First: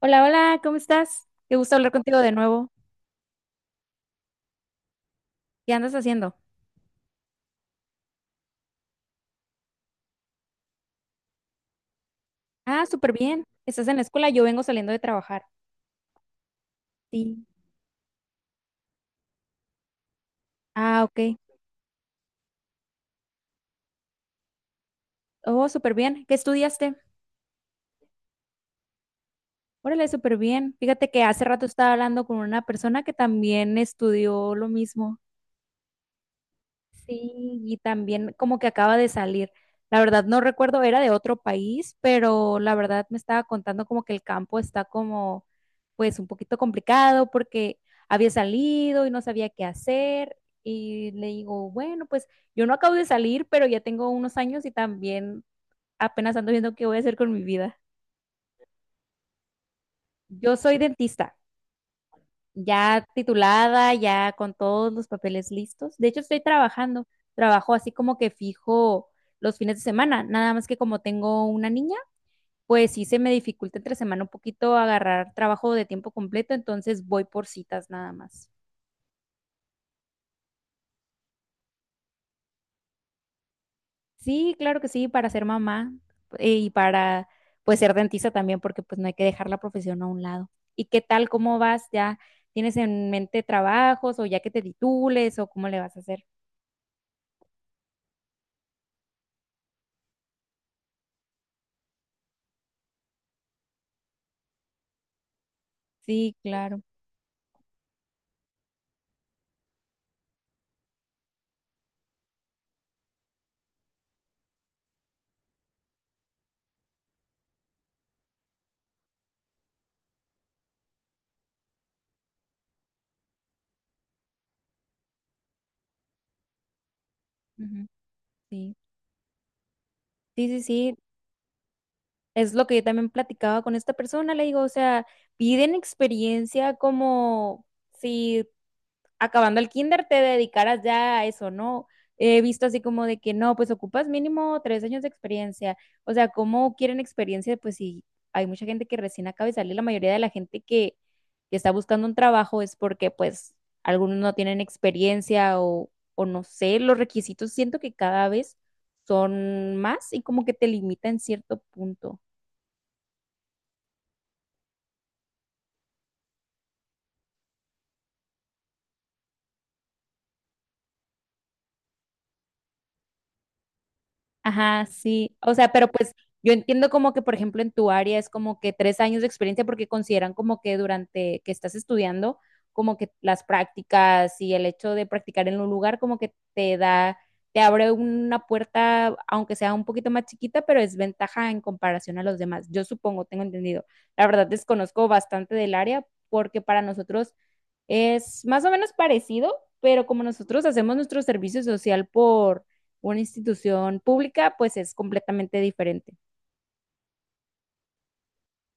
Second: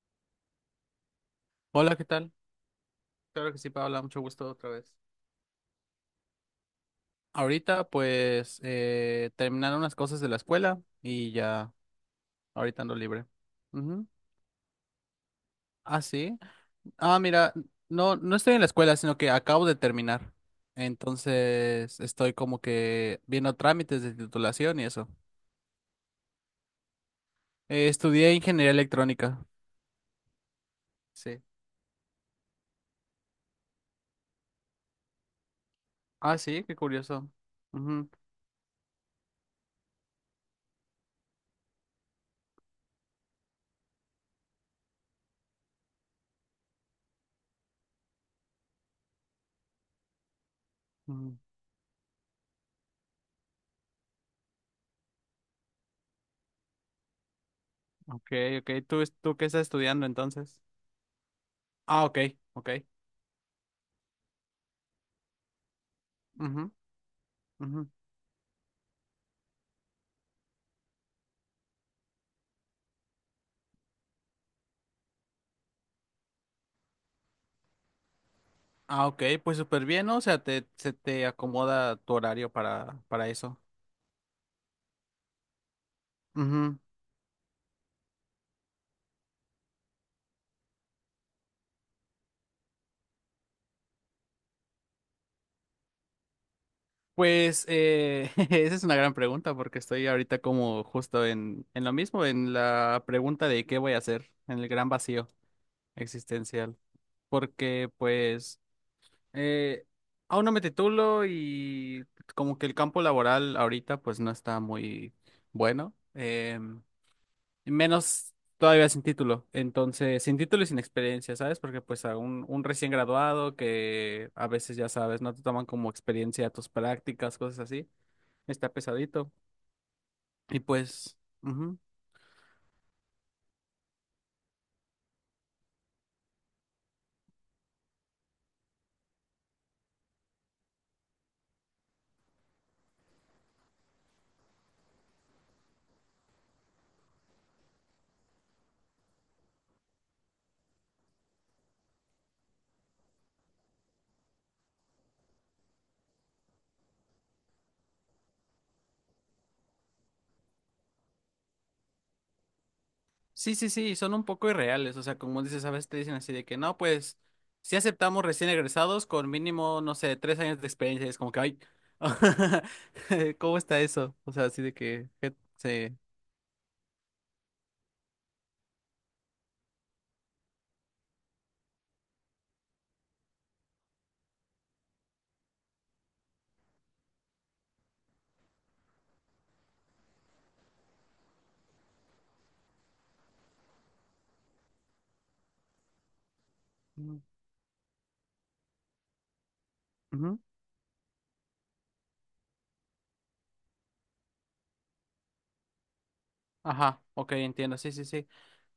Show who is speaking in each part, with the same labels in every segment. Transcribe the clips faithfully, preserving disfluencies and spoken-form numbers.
Speaker 1: Hola, hola, ¿cómo estás? Qué gusto hablar
Speaker 2: Hola, ¿qué
Speaker 1: contigo de
Speaker 2: tal?
Speaker 1: nuevo.
Speaker 2: Claro que sí, Paola, mucho gusto otra vez.
Speaker 1: ¿Qué andas haciendo?
Speaker 2: Ahorita, pues, eh, terminaron unas cosas de la escuela y ya, ahorita
Speaker 1: Ah,
Speaker 2: ando
Speaker 1: súper
Speaker 2: libre.
Speaker 1: bien. ¿Estás en la
Speaker 2: Ujú.
Speaker 1: escuela? Yo vengo saliendo de trabajar.
Speaker 2: Ah, sí. Ah,
Speaker 1: Sí.
Speaker 2: mira, no, no estoy en la escuela, sino que acabo de terminar.
Speaker 1: Ah, ok.
Speaker 2: Entonces, estoy como que viendo trámites de titulación y eso.
Speaker 1: Oh, súper bien. ¿Qué estudiaste?
Speaker 2: Eh, estudié ingeniería electrónica.
Speaker 1: Órale, súper bien. Fíjate que hace
Speaker 2: Sí.
Speaker 1: rato estaba hablando con una persona que también estudió lo mismo.
Speaker 2: Ah, sí, qué curioso.
Speaker 1: Sí, y
Speaker 2: Ujú,
Speaker 1: también como que acaba de salir. La verdad no recuerdo, era de otro país, pero la verdad me estaba contando como que el campo está como pues un poquito complicado porque había salido y no sabía qué hacer. Y le
Speaker 2: ujú.
Speaker 1: digo, bueno, pues yo no acabo de salir, pero ya tengo unos años y también apenas ando viendo qué voy a hacer con mi vida.
Speaker 2: Ok, ok. ¿Tú, es- tú qué estás estudiando
Speaker 1: Yo
Speaker 2: entonces?
Speaker 1: soy dentista,
Speaker 2: Ah, ok, ok.
Speaker 1: ya titulada, ya con todos los papeles listos. De hecho, estoy
Speaker 2: Ujú,
Speaker 1: trabajando, trabajo
Speaker 2: ujú.
Speaker 1: así como que fijo los fines de semana, nada más que como tengo una niña, pues sí se me dificulta entre semana un poquito agarrar trabajo de tiempo completo, entonces voy por citas nada más.
Speaker 2: Ah, ok, pues súper bien, ¿no? O sea, te, se te acomoda tu horario para, para eso.
Speaker 1: Sí, claro que sí, para ser mamá, eh, y
Speaker 2: Ujú.
Speaker 1: para pues ser dentista también, porque pues no hay que dejar la profesión a un lado. ¿Y qué tal? ¿Cómo vas? ¿Ya tienes en mente trabajos o ya que te titules o cómo le vas a hacer?
Speaker 2: Pues eh, esa es una gran pregunta porque estoy ahorita como justo en, en lo mismo, en la pregunta de qué voy a hacer, en el gran vacío
Speaker 1: Sí,
Speaker 2: existencial.
Speaker 1: claro.
Speaker 2: Porque pues eh, aún no me titulo y como que el campo laboral ahorita pues no está muy bueno. em, Menos todavía sin título. Entonces, sin título y sin experiencia, ¿sabes? Porque pues a un, un recién graduado que a veces ya sabes, no te toman como experiencia tus prácticas, cosas así, está
Speaker 1: Sí,
Speaker 2: pesadito.
Speaker 1: sí,
Speaker 2: Y
Speaker 1: sí, sí,
Speaker 2: pues, ujú.
Speaker 1: es lo que yo también platicaba con esta persona, le digo, o sea, piden experiencia como si acabando el kinder te dedicaras ya a eso, ¿no? He visto así como de que no, pues ocupas mínimo tres años de experiencia. O sea, ¿cómo quieren experiencia? Pues si hay mucha gente que recién acaba de salir, la mayoría de la gente que, que está buscando un trabajo es porque pues algunos no tienen experiencia o, o no sé, los requisitos siento que cada vez son más y como que te limitan en cierto punto.
Speaker 2: Sí, sí, sí, son un poco irreales. O sea, como dices, a veces te dicen así de que no, pues, si aceptamos recién egresados con mínimo, no sé, tres años de experiencia. Y es como que, ay, ¿cómo está eso? O sea, así de
Speaker 1: Ajá,
Speaker 2: que, que
Speaker 1: sí. O sea, pero
Speaker 2: se...
Speaker 1: pues yo entiendo como que, por ejemplo, en tu área es como que tres años de experiencia porque consideran como que durante que estás estudiando, como que las prácticas y el hecho de practicar en un lugar como que te da, te abre una puerta, aunque sea un poquito más chiquita, pero es ventaja en comparación a los demás. Yo supongo, tengo entendido. La verdad desconozco bastante del área porque para nosotros es más o menos parecido, pero como
Speaker 2: ujú.
Speaker 1: nosotros hacemos nuestro servicio social por una institución pública, pues es completamente diferente.
Speaker 2: Ajá, ok, entiendo, sí, sí, sí.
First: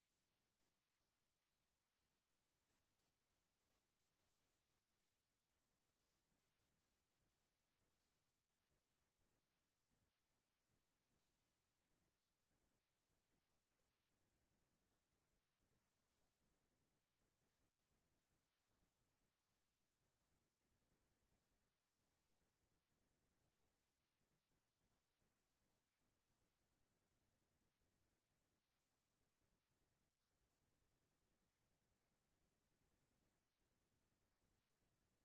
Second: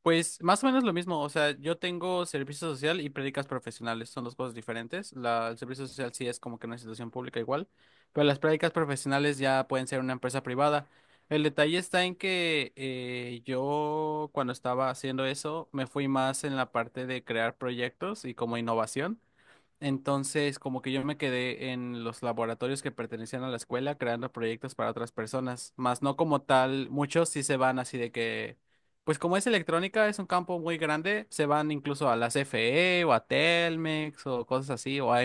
Speaker 2: Pues más o menos lo mismo, o sea, yo tengo servicio social y prácticas profesionales, son dos cosas diferentes. La, el servicio social sí es como que una institución pública igual, pero las prácticas profesionales ya pueden ser una empresa privada. El detalle está en que eh, yo cuando estaba haciendo eso me fui más en la parte de crear proyectos y como innovación. Entonces, como que yo me quedé en los laboratorios que pertenecían a la escuela creando proyectos para otras personas, más no como tal, muchos sí se van así de que, pues como es electrónica, es un campo muy grande, se van incluso a la C F E o a Telmex o cosas así, o a,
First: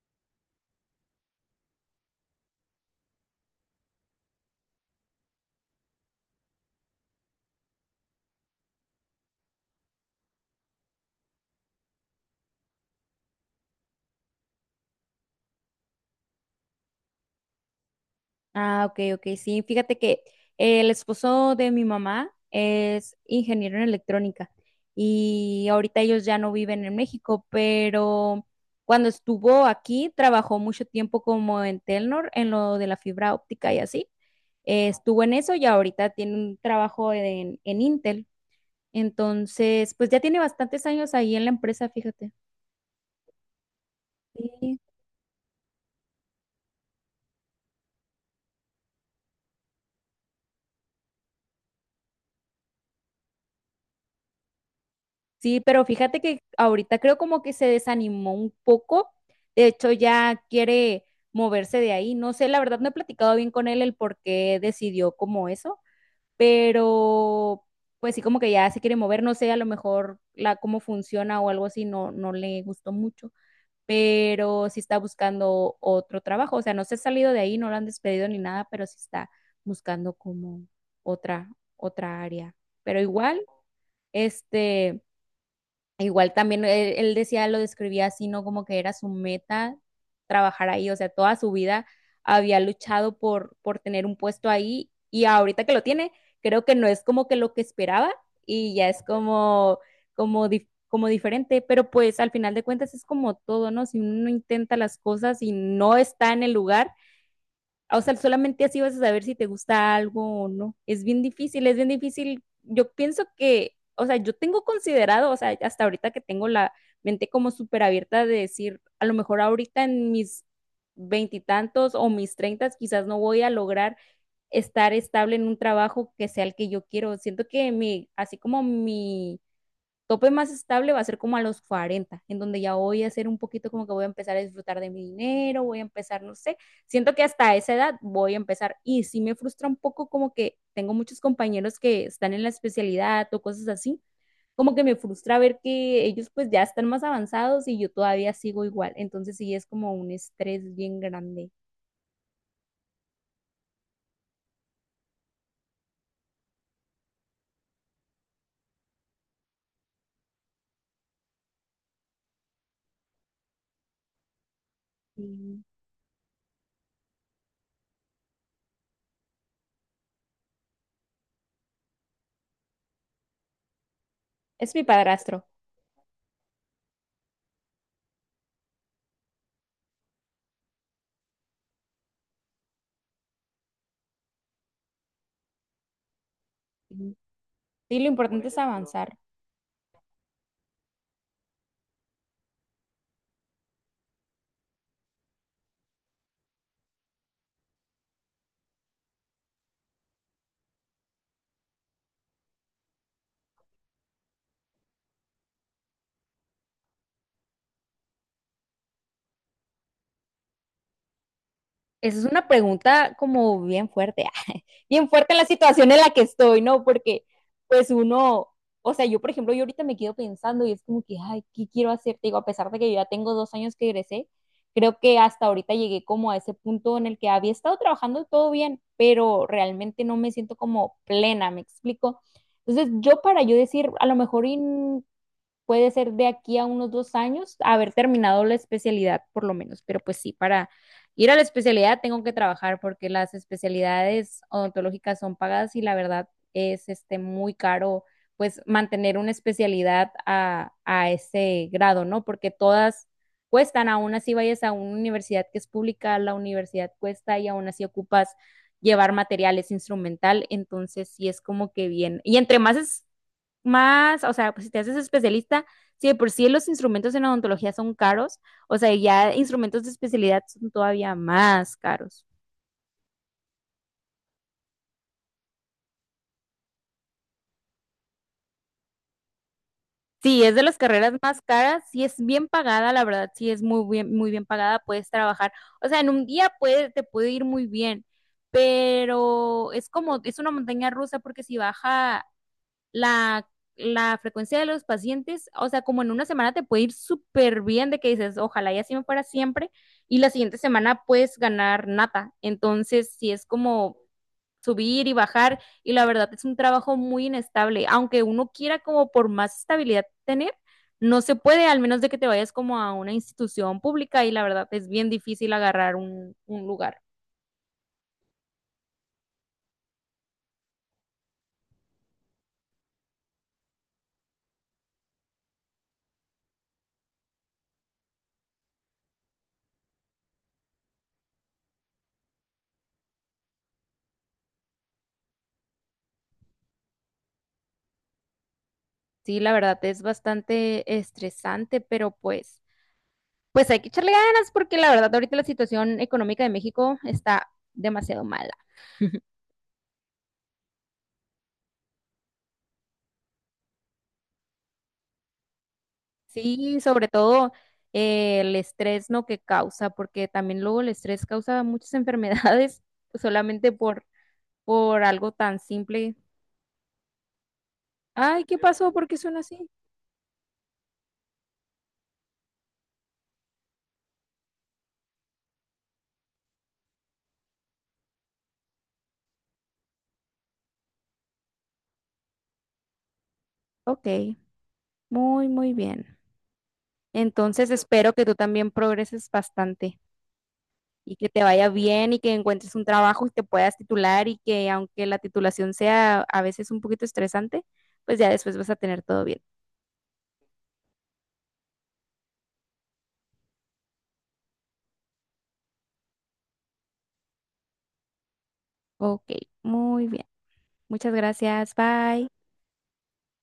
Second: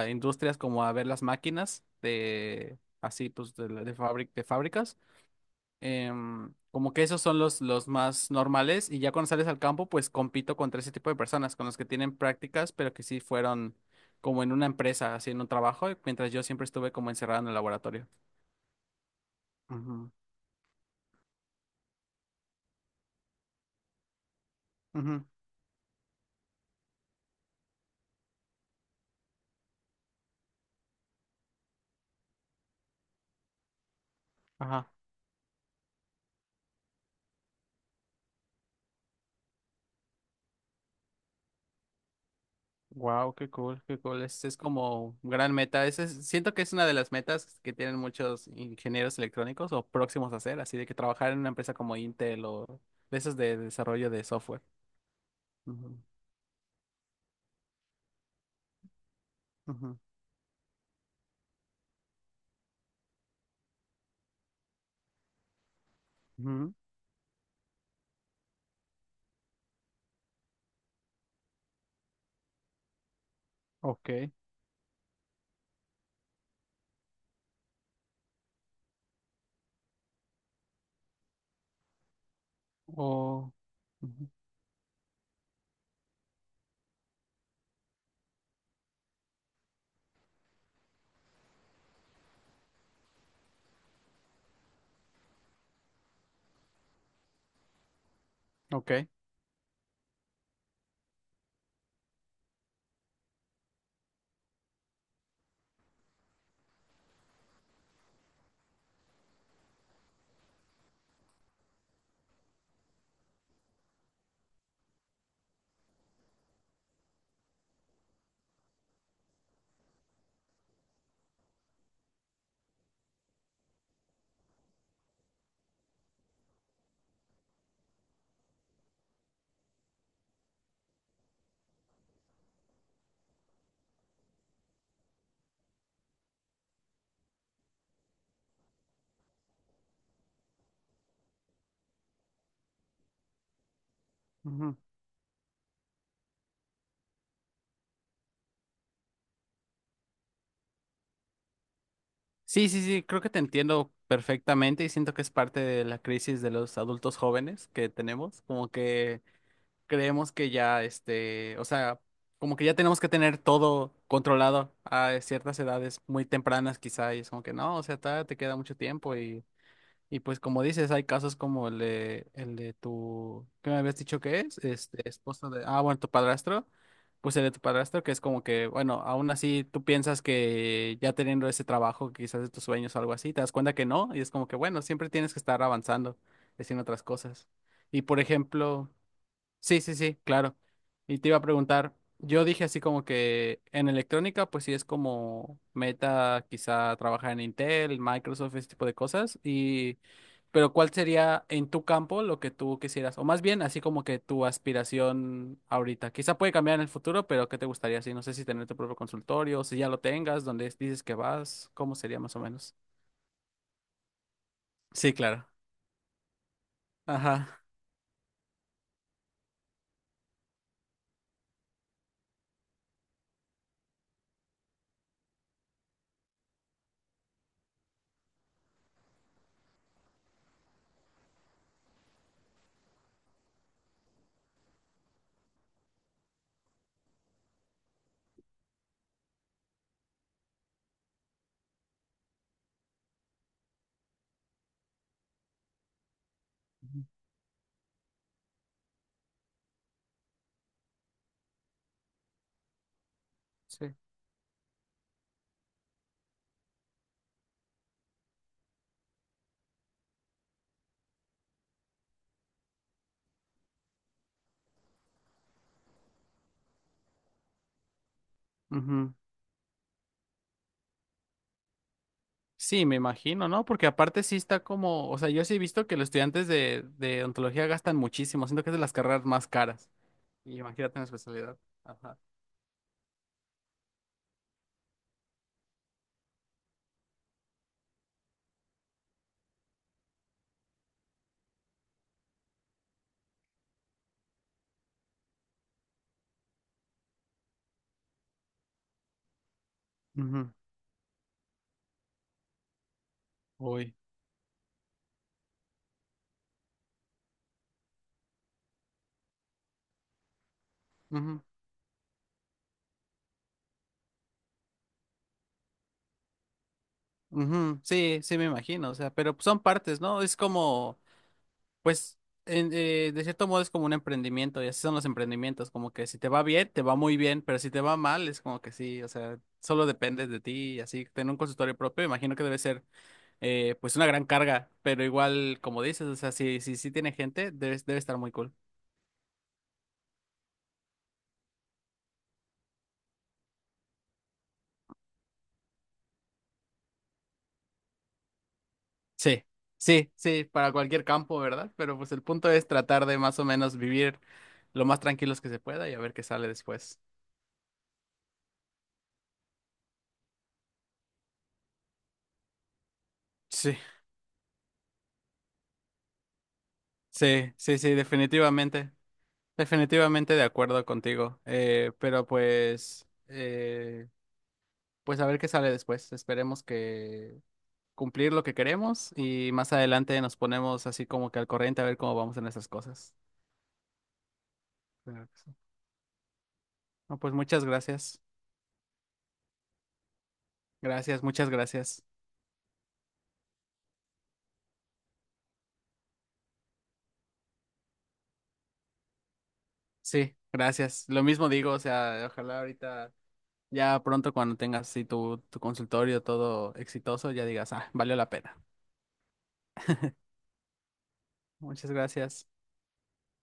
Speaker 2: a industrias como a ver las máquinas de, así pues de, la- de fabri- de fábricas. Em, como que esos son los, los más normales y ya cuando sales al campo, pues compito contra ese tipo de personas, con los que tienen prácticas, pero que sí fueron como en una empresa, haciendo un trabajo, mientras yo siempre estuve como encerrado en el laboratorio.
Speaker 1: Ah, ok, ok, sí. Fíjate
Speaker 2: Ujú,
Speaker 1: que el esposo de mi mamá es ingeniero en electrónica
Speaker 2: ujú,
Speaker 1: y ahorita ellos ya no viven en México, pero cuando estuvo aquí trabajó mucho tiempo como en Telnor, en lo de la fibra óptica y así. Eh,
Speaker 2: ajá.
Speaker 1: estuvo en eso y ahorita tiene un trabajo en, en Intel. Entonces, pues ya tiene bastantes años ahí en la empresa, fíjate.
Speaker 2: Wow, qué cool, qué cool. Es, es
Speaker 1: Sí.
Speaker 2: como gran meta. Ese es- siento que es una de las metas que tienen muchos ingenieros electrónicos o próximos a hacer, así de que trabajar en una empresa como Intel o de esas de desarrollo de software.
Speaker 1: Sí, pero
Speaker 2: Ujú,
Speaker 1: fíjate que ahorita creo como que se desanimó un poco. De hecho,
Speaker 2: ujú,
Speaker 1: ya quiere moverse de ahí. No sé, la verdad no he platicado bien con él el por qué decidió como eso,
Speaker 2: ujú.
Speaker 1: pero pues sí como que ya se quiere mover. No sé, a lo mejor la cómo funciona o algo así no, no le gustó mucho,
Speaker 2: Ok.
Speaker 1: pero sí está buscando otro trabajo. O sea, no se ha salido de ahí, no lo han despedido ni nada, pero sí está buscando como otra, otra área. Pero igual,
Speaker 2: Oh, ujú,
Speaker 1: este, igual también él, él decía, lo describía así, ¿no? Como que era su meta trabajar ahí, o sea, toda su vida había luchado por, por tener un puesto ahí y ahorita que lo tiene, creo que no es como que lo que esperaba y ya es
Speaker 2: ok.
Speaker 1: como, como, dif- como diferente, pero pues al final de cuentas es como todo, ¿no? Si uno intenta las cosas y no está en el lugar, o sea, solamente así vas a saber si te gusta algo o no. Es bien difícil, es bien difícil. Yo pienso que, o sea, yo tengo considerado, o sea, hasta ahorita que tengo la mente como súper abierta de decir, a lo mejor ahorita en mis veintitantos o mis treintas, quizás no voy a lograr estar estable en un trabajo que sea el que yo quiero. Siento que mi, así como mi tope más estable va a ser como a los cuarenta en donde ya voy a ser un poquito como que voy a empezar a disfrutar de mi dinero, voy a empezar, no sé, siento que hasta esa edad voy a empezar y sí me frustra un poco como que tengo muchos compañeros que están en la especialidad o cosas así, como
Speaker 2: Ujú.
Speaker 1: que me frustra ver que ellos pues ya están más avanzados y yo todavía sigo igual, entonces sí es como un estrés bien grande.
Speaker 2: Sí, sí, sí, creo que te entiendo perfectamente y siento que es parte de la crisis de los adultos jóvenes que tenemos, como que creemos que ya, este, o sea, como que ya tenemos que tener todo controlado a ciertas
Speaker 1: Sí.
Speaker 2: edades muy tempranas quizá y es como que no, o sea, todavía te queda mucho tiempo. y Y pues como dices, hay casos como el de, el de tu, ¿qué me habías dicho que es?
Speaker 1: Es mi
Speaker 2: Este,
Speaker 1: padrastro.
Speaker 2: esposo de, ah, bueno, tu padrastro, pues el de tu padrastro, que es como que, bueno, aún así tú piensas que ya teniendo ese trabajo, quizás de tus sueños o algo así, te das cuenta que no, y es como que, bueno, siempre tienes que estar avanzando, haciendo otras cosas.
Speaker 1: Sí,
Speaker 2: Y
Speaker 1: lo
Speaker 2: por
Speaker 1: importante es
Speaker 2: ejemplo,
Speaker 1: avanzar.
Speaker 2: sí, sí, sí, claro. Y te iba a preguntar, yo dije así como que en electrónica, pues sí es como meta quizá trabajar en Intel, Microsoft, ese tipo de cosas. Y, pero ¿cuál sería en tu campo lo que tú quisieras? O más bien, así como que tu aspiración ahorita. Quizá puede cambiar en el futuro, pero ¿qué te gustaría así? No sé si tener tu propio consultorio, si ya lo tengas, donde dices que vas, ¿cómo
Speaker 1: Esa
Speaker 2: sería
Speaker 1: es
Speaker 2: más o
Speaker 1: una
Speaker 2: menos?
Speaker 1: pregunta como bien fuerte, bien
Speaker 2: Sí,
Speaker 1: fuerte en la
Speaker 2: claro.
Speaker 1: situación en la que estoy, ¿no? Porque
Speaker 2: Ajá.
Speaker 1: pues uno, o sea, yo por ejemplo, yo ahorita me quedo pensando y es como que, ay, ¿qué quiero hacer? Te digo, a pesar de que yo ya tengo dos años que egresé, creo que hasta ahorita llegué como a ese punto en el que había estado trabajando todo bien, pero realmente no me siento como plena, ¿me explico? Entonces, yo para yo decir, a lo mejor y puede ser de aquí a unos dos años haber terminado la especialidad, por lo menos. Pero pues sí, para ir a la especialidad tengo que trabajar porque las especialidades odontológicas son pagadas y la verdad es
Speaker 2: Ujú.
Speaker 1: este muy caro pues mantener una especialidad a, a ese grado, ¿no? Porque todas cuestan,
Speaker 2: Sí.
Speaker 1: aún así vayas a una universidad que es pública, la universidad cuesta y aún así ocupas llevar materiales instrumental, entonces sí es como que bien. Y entre más es más, o sea, pues si te haces especialista, sí, de por sí los instrumentos en odontología son caros, o sea,
Speaker 2: Ujú.
Speaker 1: ya instrumentos de especialidad son todavía más caros.
Speaker 2: Sí, me imagino, ¿no? Porque aparte sí está como, o sea, yo sí he visto que los estudiantes de, de odontología gastan muchísimo, siento que es de las carreras más caras.
Speaker 1: Sí, es
Speaker 2: Y
Speaker 1: de las
Speaker 2: imagínate en la
Speaker 1: carreras más
Speaker 2: especialidad.
Speaker 1: caras, sí es
Speaker 2: Ajá.
Speaker 1: bien pagada, la verdad, sí es muy bien, muy bien pagada, puedes trabajar, o sea, en un día puede, te puede ir muy bien, pero es como, es una montaña rusa porque si baja la, la frecuencia de los pacientes, o sea, como en una semana te puede ir súper bien de que dices, ojalá y así me fuera siempre, y la
Speaker 2: Ujú.
Speaker 1: siguiente semana puedes ganar nada. Entonces, si es
Speaker 2: Uy.
Speaker 1: como subir y bajar, y la verdad es un trabajo muy inestable, aunque uno quiera como por más estabilidad tener, no se
Speaker 2: Ujú.
Speaker 1: puede, al menos de que te vayas como a una institución pública y la verdad es bien difícil agarrar un, un lugar.
Speaker 2: Ujú. Sí, sí me imagino, o sea, pero son partes, ¿no? Es como, pues, en- eh, de cierto modo es como un emprendimiento, y así son los emprendimientos, como que si te va bien, te va muy bien, pero si te va mal, es como que sí, o sea, solo depende de ti, y así, tener un consultorio propio, imagino que debe ser. Eh, pues una gran carga, pero igual, como dices, o sea, si, si, si tiene gente, debe, debe estar muy cool.
Speaker 1: Sí, la verdad es bastante estresante, pero pues pues hay que echarle ganas porque la verdad ahorita la situación económica de México está demasiado mala.
Speaker 2: Sí, sí, sí, para cualquier campo, ¿verdad? Pero pues el punto es tratar de más o menos vivir lo más tranquilos que se pueda y a ver qué sale
Speaker 1: Sí,
Speaker 2: después.
Speaker 1: sobre todo eh, el estrés, ¿no? Que causa, porque también luego el estrés causa muchas enfermedades solamente
Speaker 2: Sí,
Speaker 1: por, por algo tan simple.
Speaker 2: sí, sí, sí,
Speaker 1: Ay, ¿qué pasó?
Speaker 2: definitivamente,
Speaker 1: ¿Por qué suena así?
Speaker 2: definitivamente de acuerdo contigo, eh, pero pues, eh, pues a ver qué sale después, esperemos que cumplir lo que queremos y más adelante nos ponemos así como que al corriente a ver cómo vamos en esas cosas.
Speaker 1: Ok,
Speaker 2: Claro que
Speaker 1: muy,
Speaker 2: sí.
Speaker 1: muy bien.
Speaker 2: No, pues muchas
Speaker 1: Entonces espero
Speaker 2: gracias.
Speaker 1: que tú también progreses bastante y
Speaker 2: Gracias,
Speaker 1: que te
Speaker 2: muchas
Speaker 1: vaya
Speaker 2: gracias.
Speaker 1: bien y que encuentres un trabajo y te puedas titular y que aunque la titulación sea a veces un poquito estresante, pues ya después vas a tener todo bien.
Speaker 2: Sí, gracias. Lo mismo digo, o sea, ojalá ahorita, ya pronto cuando tengas sí, tu, tu consultorio todo exitoso, ya digas, ah, valió la pena.
Speaker 1: Ok, muy bien. Muchas gracias.
Speaker 2: Muchas
Speaker 1: Bye.
Speaker 2: gracias.